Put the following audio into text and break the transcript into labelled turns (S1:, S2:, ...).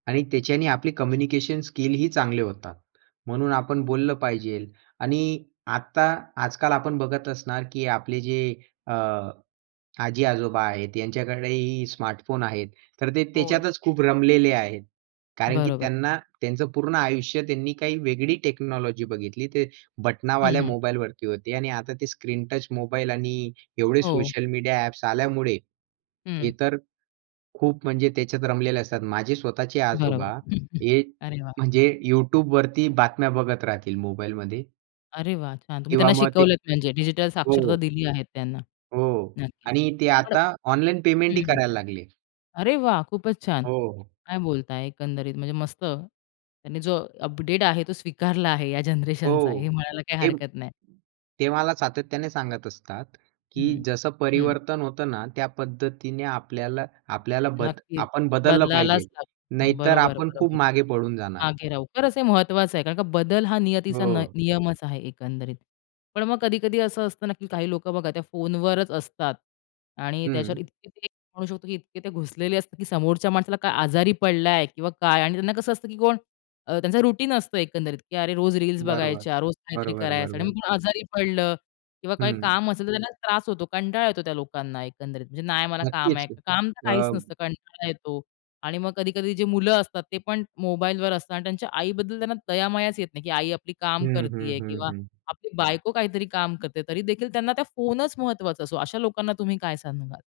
S1: आणि त्याच्याने आपले कम्युनिकेशन स्किलही चांगले होतात. म्हणून आपण बोललं पाहिजे आणि आत्ता आजकाल आपण बघत असणार, की आपले जे अ, आजी-आजोबा आहेत यांच्याकडेही स्मार्टफोन आहेत. तर ते
S2: हो ना.
S1: त्याच्यातच खूप रमलेले आहेत. कारण की
S2: बरोबर.
S1: त्यांना त्यांचं पूर्ण आयुष्य त्यांनी काही वेगळी टेक्नॉलॉजी बघितली. ते
S2: हं,
S1: बटनावाल्या
S2: हं.
S1: मोबाईलवरती होते आणि आता ते स्क्रीनटच मोबाईल आणि एवढे
S2: हो.
S1: सोशल मीडिया ॲप्स आल्यामुळे, हे
S2: हं.
S1: तर खूप म्हणजे त्याच्यात रमलेले असतात. माझे स्वतःचे
S2: बरोबर.
S1: आजोबा हे
S2: अरे वाह!
S1: म्हणजे YouTubeवरती बातम्या बघत राहतील मोबाईलमध्ये.
S2: अरे वाह! छान तुम्ही
S1: किंवा
S2: त्यांना
S1: मग ते
S2: शिकवलत म्हणजे डिजिटल साक्षरता
S1: हो.
S2: दिली आहे त्यांना.
S1: हो
S2: नक्कीच
S1: आणि ते
S2: पण
S1: आता ऑनलाईन पेमेंट ही
S2: हं, हं.
S1: करायला लागले.
S2: अरे वाह! खूपच छान.
S1: हो.
S2: काय बोलताय? एकंदरीत म्हणजे मस्त. त्यांनी जो अपडेट आहे तो स्वीकारला आहे या
S1: हो
S2: जनरेशनचा हे म्हणायला काही
S1: ते
S2: हरकत नाही.
S1: ते मला सातत्याने सांगत असतात, की
S2: हं.
S1: जसं
S2: हं.
S1: परिवर्तन होतं ना त्या पद्धतीने आपल्याला आपल्याला बद
S2: नक्कीच
S1: आपण बदललं पाहिजे.
S2: बदलायलाच [unintelligible]
S1: नाहीतर आपण खूप
S2: बरोबर-बरोबर.
S1: मागे पडून जाणार.
S2: मागे राहू. खरचं हे महत्वाचं आहे. कारण का बदल हा नियतीचा न न
S1: हो.
S2: नियमच आहे एकंदरीत. पण मग कधी-कधी असं असतं, ना की काही लोकं बघा त्या फोनवरच असतात आणि त्याच्यावर
S1: हं.
S2: इतके ते म्हणू शकतो की इतके ते घुसलेले असतात की समोरच्या माणसाला काय आजारी पडलाय किंवा काय आणि त्यांना कसं असतं की कोण अ, त्यांचं रूटीन असतं एकंदरीत की अरे रोज रील्स
S1: बरोबर.
S2: बघायच्या, रोज काहीतरी करायचं आणि
S1: बरोबर-बरोबर.
S2: मग कोण आजारी पडलं किंवा काही
S1: हं.
S2: काम असेल तर त्यांना त्रास होतो. कंटाळा येतो त्या लोकांना एकंदरीत. म्हणजे नाय मला काम
S1: नक्कीच.
S2: आहे.
S1: हं,
S2: काम तर काहीच
S1: अ
S2: नसतं कंटाळा येतो. आणि मग कधी-कधी जे मुलं असतात ते पण मोबाईलवर असतात आणि त्यांच्या आईबद्दल त्यांना दया-मायाच येत नाही, की आई आपली काम
S1: हं, हं,
S2: करतीये
S1: हं,
S2: किंवा
S1: हं.
S2: आपली बायको काहीतरी काम करते. तरी देखील त्यांना त्या फोनच महत्वाचा असतो, अशा लोकांना तुम्ही काय सांगाल?